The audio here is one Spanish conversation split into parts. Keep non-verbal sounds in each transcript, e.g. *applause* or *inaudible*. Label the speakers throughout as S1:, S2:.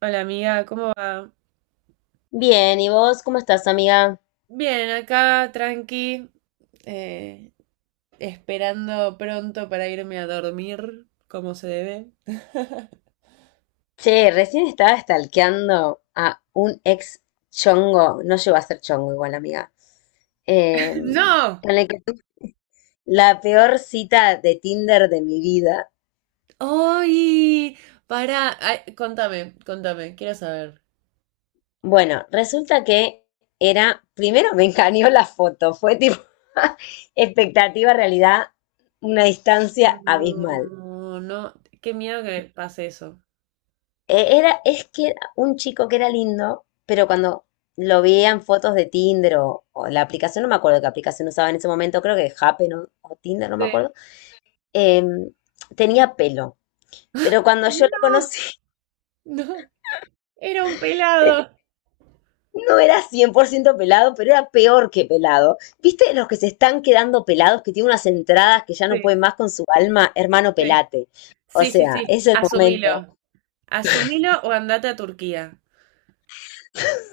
S1: Hola amiga, ¿cómo va?
S2: Bien, ¿y vos cómo estás, amiga?
S1: Bien, acá tranqui, eh, esperando pronto para irme a dormir, como se debe. *laughs*
S2: Che, recién estaba stalkeando a un ex chongo, no llegó a ser chongo igual, amiga, eh,
S1: No,
S2: con el que tuve la peor cita de Tinder de mi vida.
S1: ¡ay! Para, contame, quiero saber.
S2: Bueno, resulta que era, primero me engañó la foto, fue tipo *laughs* expectativa, realidad, una distancia abismal.
S1: No, no, qué miedo que pase eso.
S2: Era, es que era un chico que era lindo, pero cuando lo veía en fotos de Tinder o la aplicación, no me acuerdo qué aplicación usaba en ese momento, creo que Happen o Tinder, no
S1: Sí,
S2: me acuerdo, em, tenía pelo. Pero cuando yo lo
S1: no,
S2: conocí,
S1: no, era un
S2: *laughs*
S1: pelado.
S2: no era 100% pelado, pero era peor que pelado. ¿Viste los que se están quedando pelados, que tienen unas entradas que ya no
S1: Sí,
S2: pueden más con su alma? Hermano,
S1: sí,
S2: pelate. O
S1: sí, sí,
S2: sea,
S1: sí,
S2: es el momento.
S1: asumilo. Asumilo o andate a Turquía.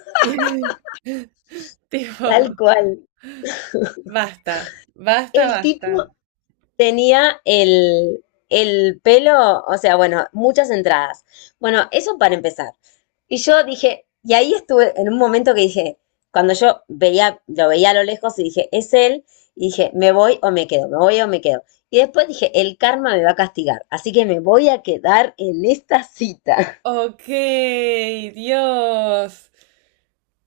S1: *laughs* Y-
S2: Tal
S1: tipo.
S2: cual.
S1: Basta, basta,
S2: El
S1: basta.
S2: tipo tenía el pelo, o sea, bueno, muchas entradas. Bueno, eso para empezar. Y yo dije, y ahí estuve en un momento que dije, cuando yo veía, lo veía a lo lejos y dije, es él, y dije, me voy o me quedo, me voy o me quedo. Y después dije, el karma me va a castigar, así que me voy a quedar en esta cita.
S1: Ok, Dios.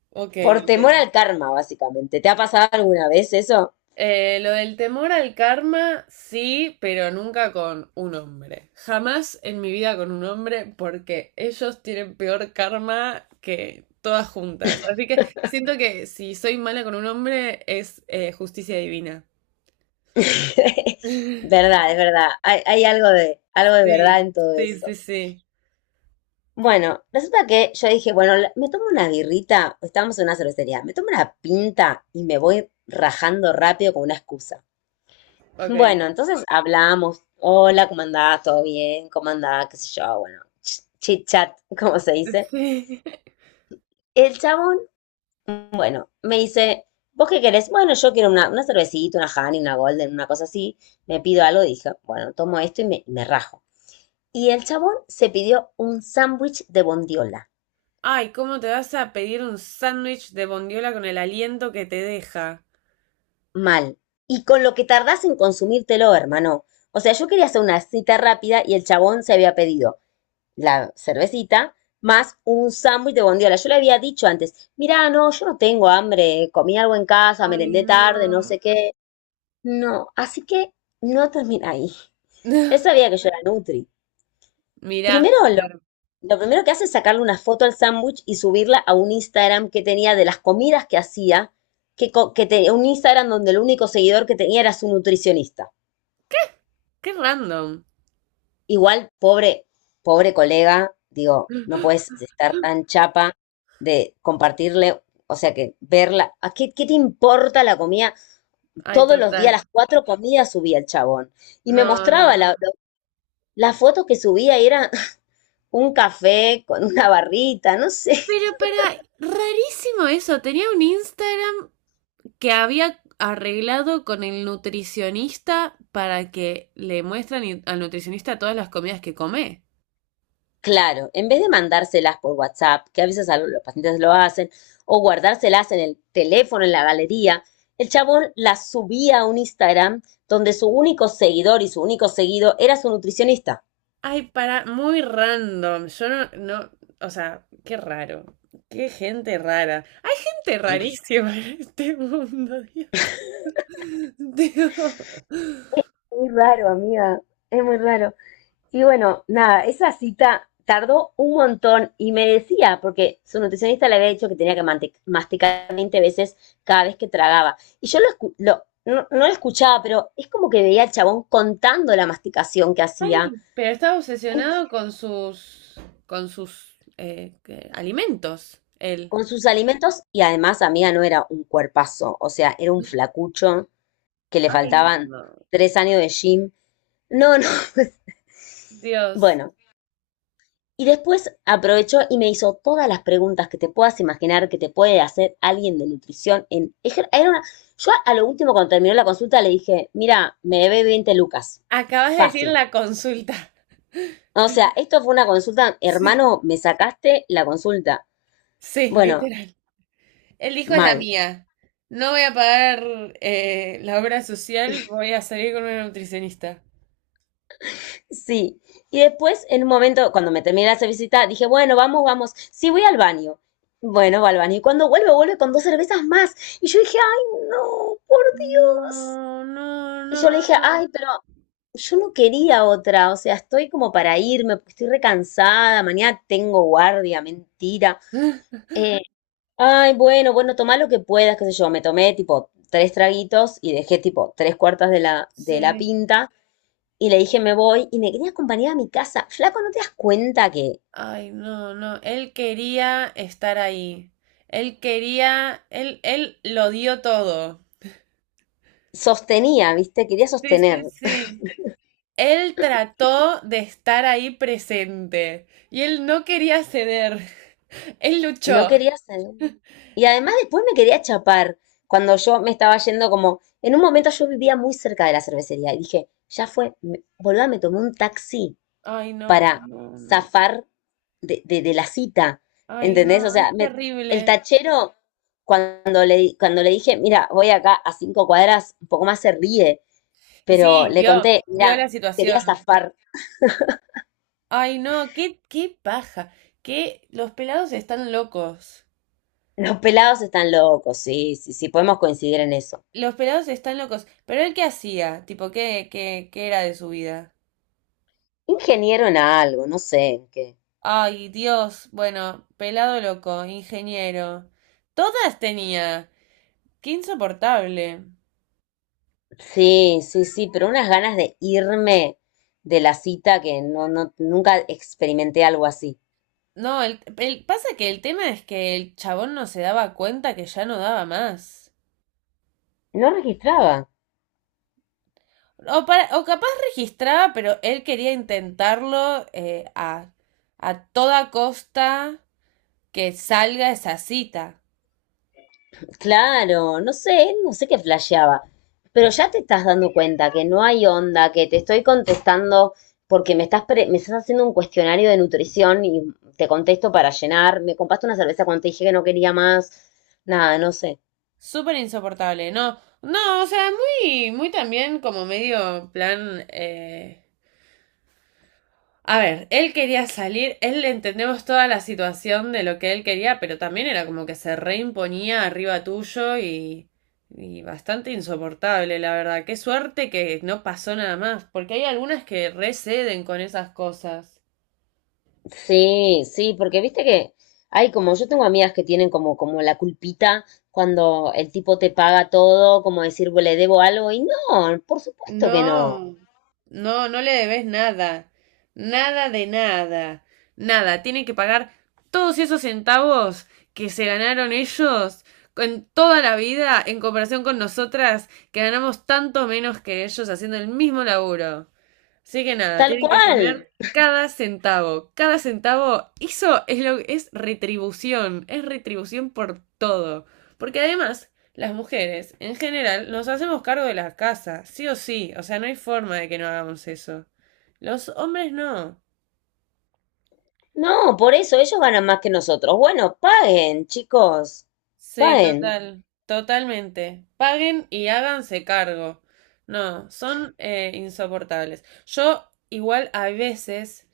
S1: Ok,
S2: Por
S1: ok.
S2: temor al karma, básicamente. ¿Te ha pasado alguna vez eso?
S1: Lo del temor al karma, sí, pero nunca con un hombre. Jamás en mi vida con un hombre porque ellos tienen peor karma que todas juntas. Así que siento que si soy mala con un hombre es justicia divina.
S2: *laughs*
S1: *laughs*
S2: Verdad, es verdad. Hay algo de verdad
S1: Sí,
S2: en todo
S1: sí, sí,
S2: eso.
S1: sí.
S2: Bueno, resulta que yo dije, bueno, me tomo una birrita, estábamos en una cervecería, me tomo una pinta y me voy rajando rápido con una excusa. *laughs*
S1: Ok.
S2: Bueno, entonces hablamos, hola, ¿cómo andás? ¿Todo bien? ¿Cómo andás? ¿Qué sé yo? Bueno, chit chat, *laughs* como se
S1: *laughs*
S2: dice.
S1: Sí.
S2: El chabón, bueno, me dice, ¿vos qué querés? Bueno, yo quiero una cervecita, una Honey, una Golden, una cosa así. Me pido algo, dije, bueno, tomo esto y me rajo. Y el chabón se pidió un sándwich de bondiola.
S1: Ay, ¿cómo te vas a pedir un sándwich de bondiola con el aliento que te deja?
S2: Mal. Y con lo que tardás en consumírtelo, hermano. O sea, yo quería hacer una cita rápida y el chabón se había pedido la cervecita más un sándwich de bondiola. Yo le había dicho antes, mirá, no, yo no tengo hambre, comí algo en casa,
S1: Ay,
S2: merendé tarde, no
S1: no.
S2: sé qué. No, así que no termina ahí. Él
S1: *laughs*
S2: sabía que yo era Nutri.
S1: Mirá,
S2: Primero,
S1: pero
S2: lo primero que hace es sacarle una foto al sándwich y subirla a un Instagram que tenía de las comidas que hacía, que, que tenía un Instagram donde el único seguidor que tenía era su nutricionista.
S1: qué random.
S2: Igual, pobre, pobre colega, digo, no puedes estar tan chapa de compartirle, o sea, que verla. ¿A qué, qué te importa la comida?
S1: Ay,
S2: Todos los días, las
S1: total.
S2: cuatro comidas subía el chabón. Y me
S1: No, no,
S2: mostraba
S1: no.
S2: la foto que subía y era *laughs* un café con una barrita, no sé.
S1: Pero para, rarísimo eso. Tenía un Instagram que había arreglado con el nutricionista para que le muestran y- al nutricionista todas las comidas que come.
S2: Claro, en vez de mandárselas por WhatsApp, que a veces los pacientes lo hacen, o guardárselas en el teléfono, en la galería, el chabón las subía a un Instagram donde su único seguidor y su único seguido era su nutricionista.
S1: Ay, para, muy random. Yo no, no, o sea, qué raro. Qué gente rara. Hay gente
S2: Mm.
S1: rarísima en este mundo, Dios. *laughs* Digo,
S2: Muy raro, amiga, es muy raro. Y bueno, nada, esa cita tardó un montón y me decía, porque su nutricionista le había dicho que tenía que masticar 20 veces cada vez que tragaba. Y yo no, no lo escuchaba, pero es como que veía al chabón contando la masticación que hacía
S1: ay, pero está obsesionado con sus ¿qué? Alimentos, él.
S2: con sus alimentos y además, amiga, no era un cuerpazo, o sea, era un flacucho que le
S1: Ay, no,
S2: faltaban
S1: no.
S2: 3 años de gym. No, no, *laughs*
S1: Dios.
S2: bueno. Y después aprovechó y me hizo todas las preguntas que te puedas imaginar que te puede hacer alguien de nutrición en era una- yo a lo último cuando terminó la consulta le dije, mira, me debe 20 lucas.
S1: Acabas de decir
S2: Fácil.
S1: la consulta. *laughs*
S2: O sea, esto fue una consulta,
S1: Sí,
S2: hermano, me sacaste la consulta.
S1: sí,
S2: Bueno,
S1: literal. El hijo es la
S2: mal.
S1: mía. No voy a pagar la obra social, voy a salir con una nutricionista.
S2: Sí. Y después, en un momento, cuando me terminé de visita, dije, bueno, vamos, vamos. Sí, voy al baño. Bueno, va al baño. Y cuando vuelve, vuelve con dos cervezas más. Y yo dije, ay, no, por Dios.
S1: No, no,
S2: Y yo
S1: no,
S2: le dije, ay, pero yo no quería otra, o sea, estoy como para irme, porque estoy recansada, mañana tengo guardia, mentira.
S1: no. *gasps*
S2: Eh, ay, bueno, bueno, tomá lo que puedas, qué sé yo, me tomé tipo tres traguitos y dejé tipo tres cuartas de de la
S1: Sí.
S2: pinta y le dije me voy y me quería acompañar a mi casa. Flaco, ¿no te das cuenta que
S1: Ay, no, no. Él quería estar ahí. Él quería, él lo dio todo.
S2: sostenía, viste? Quería
S1: Sí, sí,
S2: sostener,
S1: sí. Él trató de estar ahí presente y él no quería ceder. Él luchó.
S2: no quería salir. Y además después me quería chapar cuando yo me estaba yendo como, en un momento yo vivía muy cerca de la cervecería y dije, ya fue, me, boluda, me tomé un taxi
S1: Ay, no,
S2: para
S1: no, no.
S2: zafar de la cita,
S1: Ay,
S2: ¿entendés? O
S1: no,
S2: sea,
S1: es
S2: el
S1: terrible.
S2: tachero, cuando cuando le dije, mira, voy acá a 5 cuadras, un poco más se ríe,
S1: Y
S2: pero
S1: sí,
S2: le
S1: vio,
S2: conté,
S1: vio
S2: mira,
S1: la
S2: quería
S1: situación.
S2: zafar,
S1: Ay, no, qué, qué paja. Que los pelados están locos.
S2: los pelados están locos, sí, sí, sí, podemos coincidir en eso.
S1: Los pelados están locos. Pero él qué hacía, tipo, qué, qué, qué era de su vida.
S2: Ingeniero en algo, no sé en qué.
S1: Ay, Dios, bueno, pelado loco, ingeniero. Todas tenía. Qué insoportable.
S2: Sí, sí, sí, pero unas ganas de irme de la cita que no, no, nunca experimenté algo así.
S1: No, pasa que el tema es que el chabón no se daba cuenta que ya no daba más.
S2: No registraba.
S1: O, para- o capaz registraba, pero él quería intentarlo a toda costa que salga esa cita.
S2: Claro, no sé, no sé qué flasheaba. Pero ya te estás dando cuenta que no hay onda, que te estoy contestando porque me estás, me estás haciendo un cuestionario de nutrición y te contesto para llenar. Me compraste una cerveza cuando te dije que no quería más. Nada, no sé.
S1: Súper insoportable, ¿no? No, o sea, muy, muy también como medio plan a ver, él quería salir, él entendemos toda la situación de lo que él quería, pero también era como que se reimponía arriba tuyo y bastante insoportable, la verdad. Qué suerte que no pasó nada más, porque hay algunas que receden con esas cosas.
S2: Sí, sí, porque viste que hay como, yo tengo amigas que tienen como, como la culpita cuando el tipo te paga todo, como decir, "Bueno, le debo algo", y no, por supuesto que no,
S1: No, no, no le debes nada, nada de nada, nada. Tienen que pagar todos esos centavos que se ganaron ellos en toda la vida en comparación con nosotras que ganamos tanto menos que ellos haciendo el mismo laburo. Así que nada,
S2: tal
S1: tienen que
S2: cual,
S1: poner cada centavo. Cada centavo, eso es lo es retribución por todo. Porque además, las mujeres, en general, nos hacemos cargo de la casa, sí o sí. O sea, no hay forma de que no hagamos eso. Los hombres no.
S2: no, por eso ellos ganan más que nosotros. Bueno, paguen, chicos,
S1: Sí,
S2: paguen.
S1: total, totalmente. Paguen y háganse cargo. No, son insoportables. Yo igual a veces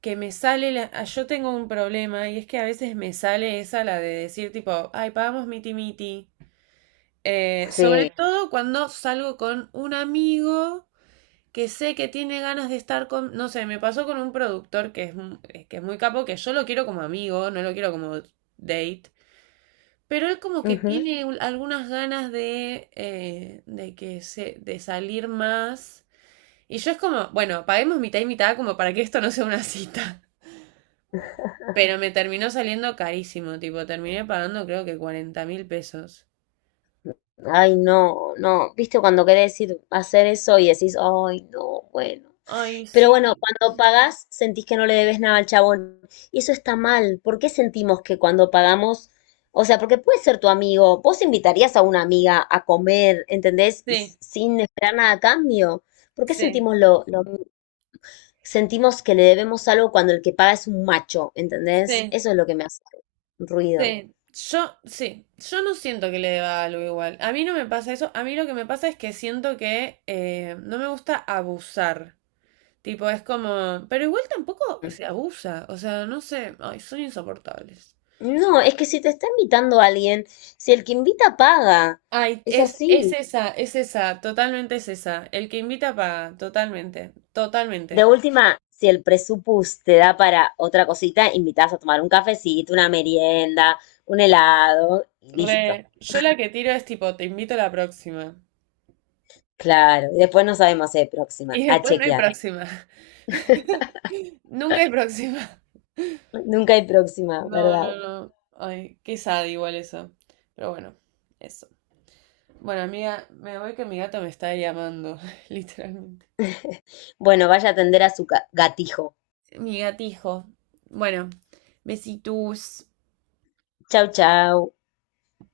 S1: que me sale la... Ah, yo tengo un problema y es que a veces me sale esa la de decir tipo, ay, pagamos miti miti. Sobre
S2: Sí.
S1: todo cuando salgo con un amigo que sé que tiene ganas de estar con, no sé, me pasó con un productor que es, mu- que es muy capo, que yo lo quiero como amigo, no lo quiero como date. Pero él como que tiene un- algunas ganas de que se, de salir más. Y yo es como, bueno, paguemos mitad y mitad como para que esto no sea una cita. Pero me terminó saliendo carísimo, tipo, terminé pagando creo que 40.000 pesos.
S2: Ay, no, no, viste cuando querés decir hacer eso y decís, ay, no, bueno.
S1: Ay,
S2: Pero
S1: sí,
S2: bueno, cuando pagás sentís que no le debes nada al chabón. Y eso está mal. ¿Por qué sentimos que cuando pagamos, o sea, porque puede ser tu amigo, vos invitarías a una amiga a comer, ¿entendés? Y
S1: sí,
S2: sin esperar nada a cambio. ¿Por qué
S1: sí,
S2: sentimos sentimos que le debemos algo cuando el que paga es un macho, ¿entendés?
S1: sí,
S2: Eso es lo que me hace ruido.
S1: sí. Yo, sí, yo no siento que le deba algo igual. A mí no me pasa eso. A mí lo que me pasa es que siento que no me gusta abusar. Tipo, es como, pero igual tampoco se abusa, o sea, no sé, ay, son insoportables.
S2: No, es que si te está invitando alguien, si el que invita paga,
S1: Ay,
S2: es así.
S1: es esa, totalmente es esa. El que invita paga, totalmente,
S2: De
S1: totalmente.
S2: última, si el presupuesto te da para otra cosita, invitas a tomar un cafecito, una merienda, un helado y listo.
S1: Re, yo la que tiro es tipo, te invito a la próxima.
S2: Claro, y después no sabemos si hay próxima,
S1: Y
S2: a
S1: después no hay
S2: chequear.
S1: próxima. *laughs* Nunca hay próxima.
S2: Nunca hay próxima,
S1: No,
S2: ¿verdad?
S1: no, no. Ay, qué sad igual eso. Pero bueno, eso. Bueno, amiga, me voy que mi gato me está llamando, *laughs* literalmente.
S2: Bueno, vaya a atender a su gatijo.
S1: Mi gatijo. Bueno, besitos.
S2: Chau, chau.